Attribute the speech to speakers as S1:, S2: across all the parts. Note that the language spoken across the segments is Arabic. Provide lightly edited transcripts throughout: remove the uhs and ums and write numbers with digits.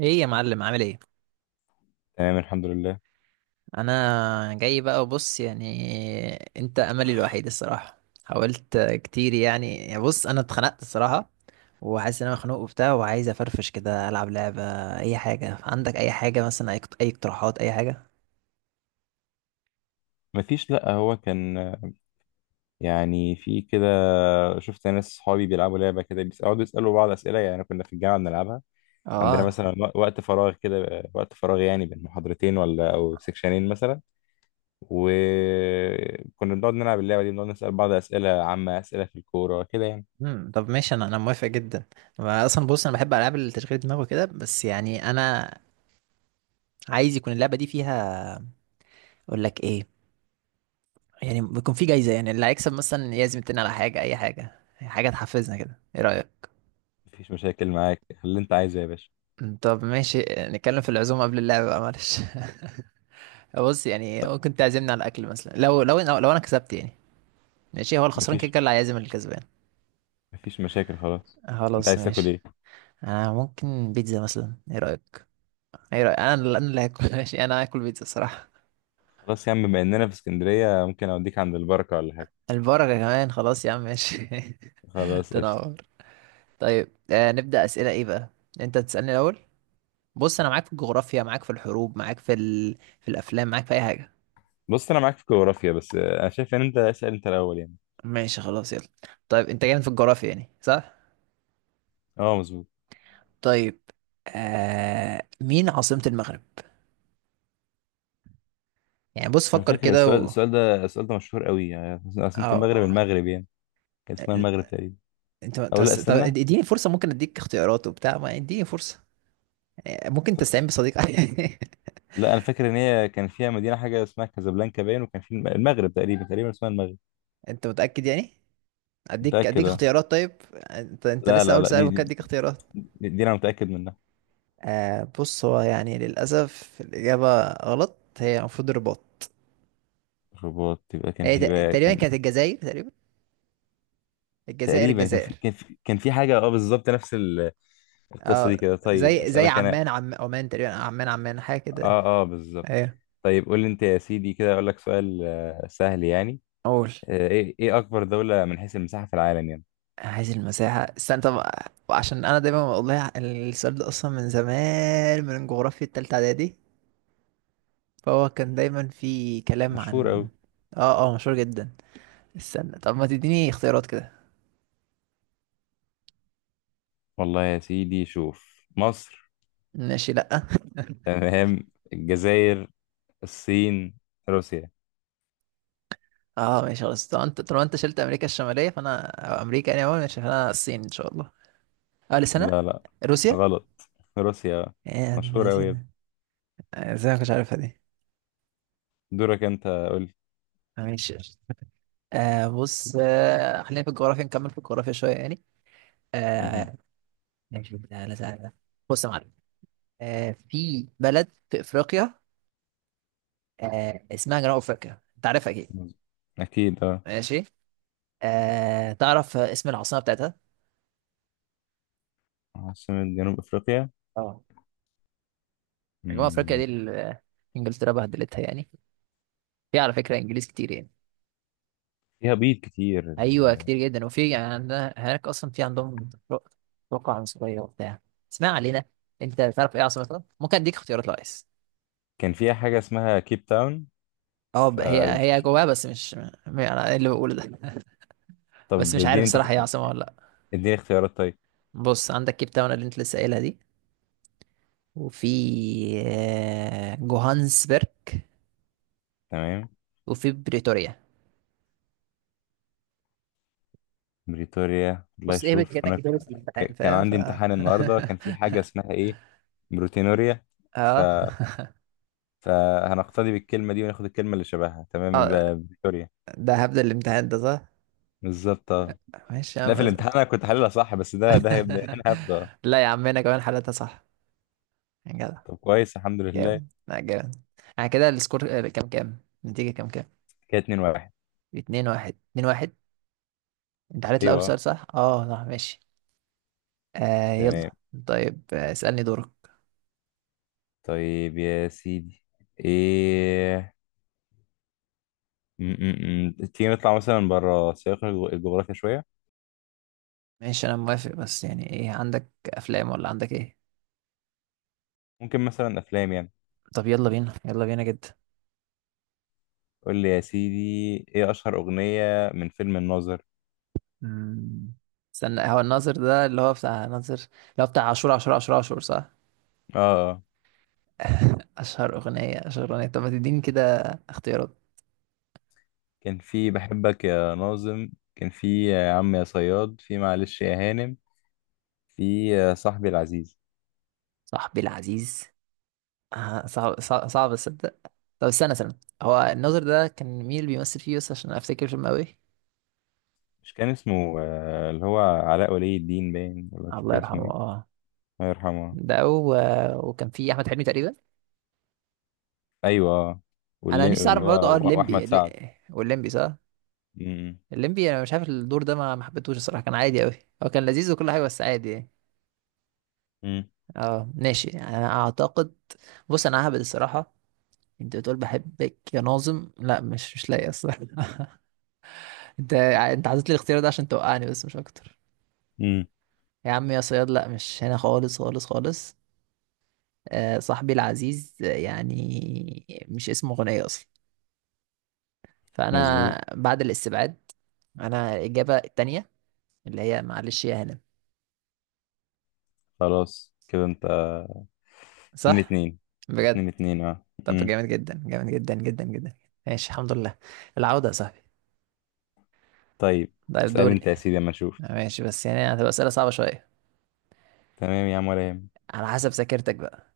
S1: ايه يا معلم، عامل ايه؟
S2: تمام الحمد لله.
S1: انا جاي بقى وبص يعني، انت املي الوحيد الصراحه. حاولت كتير يعني بص انا اتخنقت الصراحه، وحاسس ان انا مخنوق وبتاع، وعايز افرفش كده، العب لعبه اي حاجه. عندك اي حاجه مثلا؟ اي اقتراحات اي حاجه.
S2: مفيش، لأ هو كان يعني في كده. شفت ناس صحابي بيلعبوا لعبة كده، بيقعدوا يسألوا بعض أسئلة، يعني كنا في الجامعة بنلعبها. عندنا
S1: اه.
S2: مثلا وقت فراغ كده، وقت فراغ يعني بين محاضرتين ولا أو سكشنين مثلا، وكنا بنقعد نلعب اللعبة دي، بنقعد نسأل بعض أسئلة عامة، أسئلة في الكورة كده يعني.
S1: طب ماشي، انا موافق جدا. أنا اصلا بص انا بحب العاب التشغيل دماغ وكده، بس يعني انا عايز يكون اللعبه دي فيها، اقول لك ايه، يعني بيكون في جايزه، يعني اللي هيكسب مثلا يعزم التاني على حاجه، اي حاجه، حاجه تحفزنا كده. ايه رايك؟
S2: مفيش مشاكل معاك، اللي أنت عايزه يا باشا.
S1: طب ماشي، نتكلم في العزومة قبل اللعبة بقى، معلش. بص يعني ممكن تعزمني على الأكل مثلا، لو أنا كسبت يعني. ماشي هو الخسران كده
S2: مفيش
S1: كده اللي هيعزم الكسبان.
S2: مفيش مشاكل، خلاص. أنت
S1: خلاص
S2: عايز تاكل
S1: ماشي.
S2: إيه؟
S1: أنا ممكن بيتزا مثلا، إيه رأيك؟ إيه رأيك؟ أنا اللي هاكل ماشي، أنا هاكل بيتزا صراحة.
S2: خلاص يا عم، بما إننا في اسكندرية ممكن أوديك عند البركة ولا حاجة.
S1: البركة كمان، خلاص يا عم ماشي.
S2: خلاص، قشطة.
S1: تنور. طيب، نبدأ أسئلة إيه بقى؟ أنت تسألني الأول. بص أنا معاك في الجغرافيا، معاك في الحروب، معاك في الأفلام معاك في أي حاجة.
S2: بص انا معاك في الجغرافيا، بس انا شايف ان انت اسال انت الاول يعني.
S1: ماشي خلاص يلا. طيب أنت جامد في الجغرافيا يعني، صح؟
S2: اه، مظبوط.
S1: طيب. مين عاصمة المغرب؟ يعني بص
S2: انا
S1: فكر
S2: فاكر
S1: كده
S2: السؤال
S1: و...
S2: السؤال ده السؤال ده مشهور قوي، يعني عاصمة المغرب،
S1: اه.
S2: المغرب يعني كان اسمها
S1: ال-
S2: المغرب تقريبا.
S1: انت
S2: او لا،
S1: بس، طب
S2: استنى.
S1: اديني فرصة، ممكن اديك اختيارات وبتاع، ما اديني فرصة. ممكن
S2: طيب.
S1: تستعين بصديق.
S2: لا، انا فاكر ان هي كان فيها مدينة، حاجة اسمها كازابلانكا باين، وكان في المغرب، تقريبا تقريبا اسمها المغرب.
S1: انت متأكد يعني؟ اديك
S2: متأكد،
S1: اديك
S2: اه.
S1: اختيارات طيب. انت
S2: لا
S1: لسه
S2: لا
S1: اول
S2: لا،
S1: سؤال،
S2: دي
S1: ممكن
S2: دي,
S1: اديك اختيارات.
S2: دي, دي انا متأكد منها.
S1: بص، هو يعني للأسف الإجابة غلط، هي المفروض الرباط.
S2: الرباط، يبقى كان
S1: هي
S2: في بقى،
S1: تقريبا
S2: كان
S1: كانت الجزائر، تقريبا. الجزائر،
S2: تقريبا، كان في
S1: الجزائر.
S2: كان في كان في حاجة، اه بالظبط نفس القصة
S1: اه.
S2: دي كده. طيب
S1: زي
S2: اسألك انا.
S1: عمان، عمان تقريبا، عمان عمان حاجة كده.
S2: اه اه، بالظبط.
S1: ايوه.
S2: طيب قول لي انت يا سيدي، كده اقول لك سؤال سهل يعني.
S1: اقول.
S2: ايه اكبر دولة من حيث المساحة في العالم يعني؟
S1: عايز المساحة، استنى طب. عشان انا دايما بقول لها، السؤال ده اصلا من زمان، من جغرافيا التالتة اعدادي، فهو كان دايما في كلام
S2: مشهور قوي.
S1: عن. اه اه، مشهور جدا. استنى طب ما تديني اختيارات كده.
S2: والله يا سيدي، شوف، مصر،
S1: ماشي لا
S2: تمام، الجزائر، الصين، روسيا.
S1: اه ماشي خلاص، طب انت طالما انت شلت امريكا الشمالية فانا، أو امريكا يعني اول، ماشي فانا الصين ان شاء الله. اه لسنة.
S2: لا لا،
S1: روسيا.
S2: غلط، روسيا.
S1: يا ابن
S2: مشهور قوي يا ابني.
S1: الذين. ازاي ما كنتش عارفها دي؟
S2: دورك، انت قول لي.
S1: ماشي. بص، خلينا في الجغرافيا، نكمل في الجغرافيا شوية يعني.
S2: مهم.
S1: آه ماشي، لا لا سهل ده. بص يا معلم، في بلد في افريقيا، اسمها جنوب افريقيا، انت عارفها اكيد.
S2: مظبوط. اكيد اه.
S1: ماشي. تعرف اسم العاصمه بتاعتها؟
S2: عاصمة جنوب افريقيا.
S1: اه. جنوب افريقيا
S2: مم.
S1: دي انجلترا بهدلتها يعني. في على فكره انجليز كتير يعني.
S2: فيها بيض كتير
S1: ايوه كتير جدا، وفي يعني عندنا هناك اصلا، في عندهم توقع عنصريه وبتاع. اسمع علينا. انت تعرف ايه عاصمتها؟ ممكن اديك اختيارات لو عايز.
S2: كان فيها حاجة اسمها كيب تاون.
S1: اه
S2: ف...
S1: هي جواها، بس مش انا إيه اللي بقوله ده؟ بس
S2: طب
S1: مش عارف
S2: اديني انت،
S1: الصراحه، هي عاصمه ولا لا.
S2: اديني اختيارات طيب.
S1: بص عندك كيب تاون اللي انت لسه قايلها دي، وفي جوهانسبرج،
S2: تمام،
S1: وفي بريتوريا.
S2: بريتوريا. الله
S1: بص ايه،
S2: يشوف انا.
S1: كأنك جاوبت في الامتحان
S2: كان
S1: فاهم،
S2: عندي امتحان النهارده، كان في حاجه اسمها ايه، بروتينوريا. ف
S1: اه.
S2: فهنقتدي بالكلمه دي وناخد الكلمه اللي شبهها تمام،
S1: اه
S2: يبقى بريتوريا.
S1: ده هبدأ الامتحان ده، صح؟
S2: بالظبط، اه.
S1: ماشي يا
S2: ده
S1: عم.
S2: في الامتحان انا كنت حللها صح، بس ده هيبدا، هنا هبدا.
S1: لا يا عم انا كمان حالتها صح، يا جدع.
S2: طب كويس، الحمد لله.
S1: جامد، لا جامد. يعني كده السكور كام كام؟ النتيجة كام كام؟
S2: كده 2-1.
S1: اتنين واحد، اتنين واحد. انت حليت الأول
S2: ايوه، آه.
S1: سؤال صح، اه صح ماشي.
S2: تمام.
S1: يلا. طيب، اسألني دورك.
S2: طيب يا سيدي ايه، م- م- م. تيجي نطلع مثلا بره سياق الجغرافيا شويه.
S1: ماشي انا موافق، بس يعني ايه، عندك افلام ولا عندك ايه؟
S2: ممكن مثلا افلام يعني.
S1: طب يلا بينا، يلا بينا جدا.
S2: قول لي يا سيدي، ايه اشهر اغنية من فيلم الناظر؟
S1: مم. استنى، هو الناظر ده اللي هو بتاع ناظر، اللي هو بتاع عاشور، عاشور، عاشور، عاشور، صح؟
S2: اه اه،
S1: اشهر اغنية، اشهر اغنية، طب ما تديني كده اختيارات.
S2: كان في بحبك يا ناظم، كان في يا عم يا صياد، في معلش يا هانم، في يا صاحبي العزيز.
S1: صاحبي العزيز. صعب، صعب, صعب اصدق. طب استنى، استنى هو الناظر ده كان مين اللي بيمثل فيه بس عشان افتكر، فيلم قوي.
S2: مش كان اسمه اللي هو علاء ولي الدين باين، ولا مش
S1: الله
S2: فاكر
S1: يرحمه،
S2: اسمه ايه؟
S1: اه.
S2: الله يرحمه.
S1: ده و... وكان فيه احمد حلمي تقريبا.
S2: ايوه، آه.
S1: انا
S2: واللي
S1: نفسي
S2: اللي
S1: اعرف
S2: هو
S1: برضه، اه الليمبي
S2: واحمد سعد.
S1: والليمبي، صح.
S2: امم
S1: الليمبي، انا مش عارف الدور ده، ما حبيتهوش الصراحه، كان عادي قوي. هو كان لذيذ وكل حاجه، بس عادي يعني.
S2: امم
S1: اه ماشي يعني، انا اعتقد. بص انا ههبد الصراحه. انت بتقول بحبك يا ناظم؟ لا مش لاقي اصلا انت حطيت لي الاختيار ده عشان توقعني، بس مش اكتر.
S2: أمم.
S1: يا عم يا صياد، لا مش هنا خالص خالص خالص. صاحبي العزيز، يعني مش اسمه غنية اصلا.
S2: مظبوط.
S1: فانا بعد الاستبعاد، انا الاجابه التانية، اللي هي معلش يا هنا.
S2: خلاص، كده انت. اتنين
S1: صح؟
S2: اتنين
S1: بجد؟
S2: 2-2، اه.
S1: طب
S2: امم.
S1: جامد جدا، جامد جدا جدا جدا. ماشي الحمد لله. العوده يا صاحبي.
S2: طيب
S1: طيب
S2: اسأل
S1: دوري.
S2: انت يا سيدي اما نشوف.
S1: ماشي، بس يعني هتبقى أسئلة صعبة شوية،
S2: تمام يا عم، ولا يهمك.
S1: على حسب ذاكرتك بقى.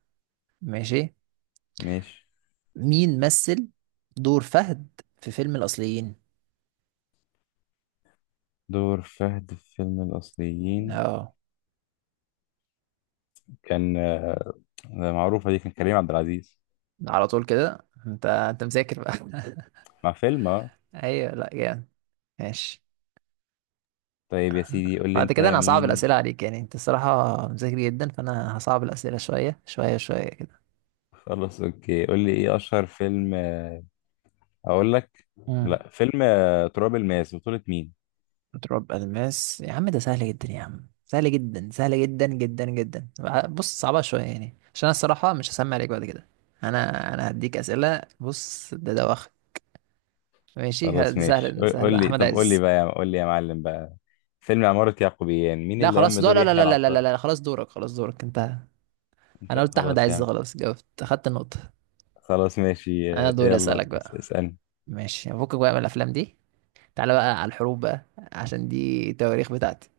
S1: ماشي.
S2: ماشي.
S1: مين مثل دور فهد في فيلم الأصليين؟
S2: دور فهد في فيلم الأصليين
S1: اه.
S2: كان ده، معروفة دي، كان كريم عبد العزيز،
S1: على طول كده، انت مذاكر بقى
S2: مع فيلم، اه.
S1: ايوه، لا جامد. ماشي.
S2: طيب يا سيدي، قول لي
S1: بعد
S2: أنت
S1: كده انا هصعب
S2: مين.
S1: الأسئلة عليك، يعني انت الصراحة مذاكر جدا، فانا هصعب الأسئلة شوية شوية شوية كده.
S2: خلاص أوكي، قول لي إيه أشهر فيلم أقول لك.
S1: مم.
S2: لا، فيلم تراب الماس بطولة مين؟
S1: تراب الماس يا عم، ده سهل جدا يا عم، سهل جدا، سهل جدا جدا جدا. بص صعبة شوية يعني، عشان انا الصراحة مش هسمع عليك بعد كده. انا هديك اسئلة، بص ده واخد. ماشي
S2: خلاص
S1: ده
S2: ماشي،
S1: سهل، ده
S2: قول
S1: سهل،
S2: قول
S1: ده
S2: لي،
S1: احمد
S2: طب قول لي
S1: عز.
S2: بقى، قول لي يا معلم بقى، فيلم عمارة يعقوبيان مين
S1: لا
S2: اللي قام
S1: خلاص دور،
S2: بدور
S1: لا لا
S2: يحيى
S1: لا لا لا لا
S2: العطار؟
S1: لا، خلاص دورك انت. انا
S2: أنت
S1: قلت احمد
S2: خلاص يا
S1: عز
S2: عم.
S1: خلاص، جاوبت، اخدت النقطة.
S2: خلاص ماشي،
S1: انا دوري
S2: يلا
S1: اسألك بقى.
S2: اسألني.
S1: ماشي فكك بقى من الافلام دي، تعالى بقى على الحروب بقى، عشان دي التواريخ بتاعتي.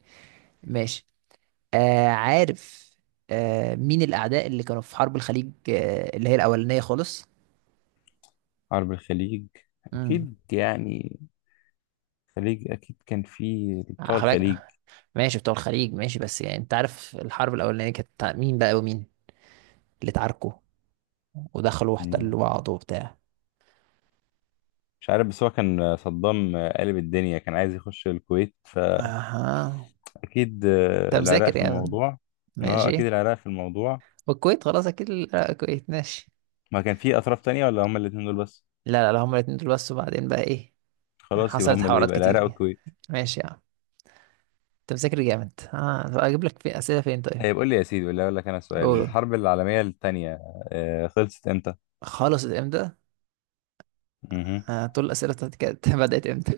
S1: ماشي. عارف، مين الأعداء اللي كانوا في حرب الخليج، اللي هي الأولانية خالص؟
S2: حرب الخليج،
S1: امم
S2: أكيد يعني الخليج، اكيد كان في بتوع الخليج.
S1: خلاك. ماشي بتوع الخليج، ماشي بس يعني أنت عارف الحرب الأولانية كانت بتاع مين بقى، ومين اللي اتعاركوا ودخلوا
S2: مم.
S1: واحتلوا بعض وبتاع؟
S2: مش عارف، بس هو كان صدام قلب الدنيا، كان عايز يخش الكويت،
S1: اها.
S2: فاكيد
S1: انت
S2: العراق
S1: مذاكر
S2: في
S1: يعني.
S2: الموضوع. اه اكيد
S1: ماشي.
S2: العراق في الموضوع.
S1: والكويت خلاص اكيد، لا، الكويت ماشي.
S2: ما كان في اطراف تانية ولا هما الاتنين دول بس؟
S1: لا لا لا، هما الاتنين دول بس، وبعدين بقى ايه؟
S2: خلاص، يبقى
S1: حصلت
S2: هما اللي
S1: حوارات
S2: يبقى
S1: كتير
S2: العراق
S1: يعني.
S2: والكويت.
S1: ماشي يا عم. انت مذاكر جامد، اه طب اجيب لك في اسئله فين طيب؟
S2: طيب قول لي يا سيدي، ولا اقول لك انا سؤال،
S1: قول، قول.
S2: الحرب العالمية التانية خلصت امتى؟
S1: خلصت امتى؟
S2: مهم.
S1: طول الأسئلة بتاعتي كانت بدأت امتى؟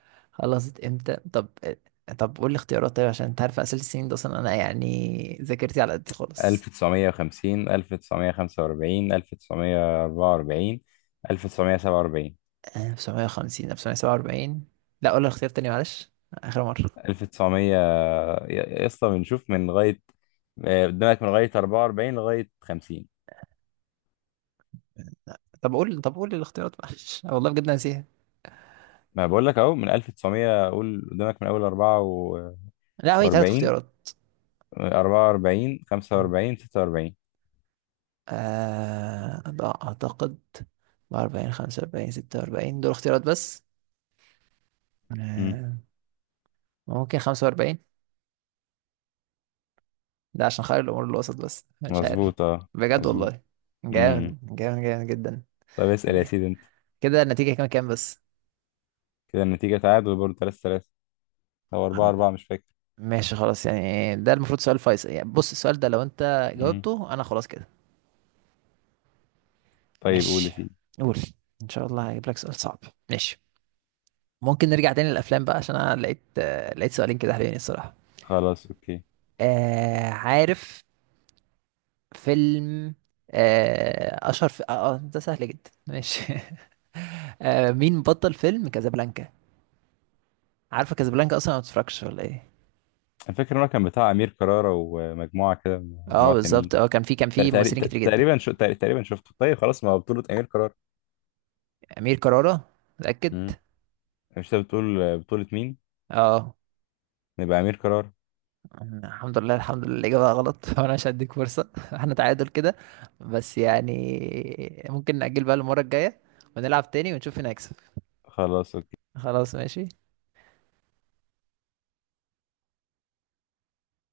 S1: خلصت امتى؟ طب طب قول لي اختيارات طيب، عشان انت عارف أسئلة السنين ده أصلا، أنا يعني ذاكرتي على قد خالص.
S2: 1950، 1945، 1944، 1947،
S1: 1950، 1947. لا قول لي الاختيار تاني، معلش آخر مرة.
S2: 1900. يا اسطى بنشوف من لغاية، قدامك من لغاية 44 لغاية 50.
S1: طب قول لي الاختيارات، معلش أنا والله بجد ناسيها.
S2: ما بقول لك اهو من 1900، قول قدامك من اول 44.
S1: لا هي تلات اختيارات.
S2: 44،
S1: مم.
S2: 45، 46.
S1: ده أعتقد 44 45 46 دول اختيارات بس.
S2: امم.
S1: آه ممكن 45، ده عشان خير الامور الوسط، بس مش عارف.
S2: مظبوط اه،
S1: بجد
S2: مظبوط.
S1: والله.
S2: امم.
S1: جامد جامد جامد جدا.
S2: طب اسأل يا
S1: إيه.
S2: سيدي انت.
S1: كده النتيجة كام كام بس؟
S2: كده النتيجة تعادل برضه 3-3 او 4
S1: عم-
S2: 4 مش فاكر.
S1: ماشي خلاص، يعني ده المفروض سؤال فيصل، يعني بص السؤال ده لو انت
S2: امم.
S1: جاوبته انا خلاص كده.
S2: طيب قول يا
S1: ماشي.
S2: سيدي.
S1: قول. ان شاء الله هجيب لك سؤال صعب. ماشي. ممكن نرجع تاني للافلام بقى، عشان انا لقيت سؤالين كده حلوين الصراحة.
S2: خلاص اوكي.
S1: عارف، فيلم، آه اشهر في... آه آه، ده سهل جدا ماشي مين بطل فيلم كازابلانكا؟ عارفه كازابلانكا اصلا؟ ما بتتفرجش ولا ايه؟
S2: انا فاكر إن هو كان بتاع امير كرارة ومجموعة كده،
S1: اه
S2: مجموعة تانيين.
S1: بالظبط، اه كان في ممثلين كتير جدا.
S2: تقريبا شفته. طيب خلاص، ما هو بطولة أمير قرار.
S1: امير كرارة. متاكد؟
S2: امم. مش انت بتقول بطولة مين؟
S1: اه.
S2: نبقى أمير قرار.
S1: الحمد لله، الحمد لله الاجابه غلط وانا مش هديك فرصه احنا تعادل كده، بس يعني ممكن نأجل بقى المره الجايه، ونلعب تاني، ونشوف مين هيكسب.
S2: خلاص
S1: خلاص ماشي.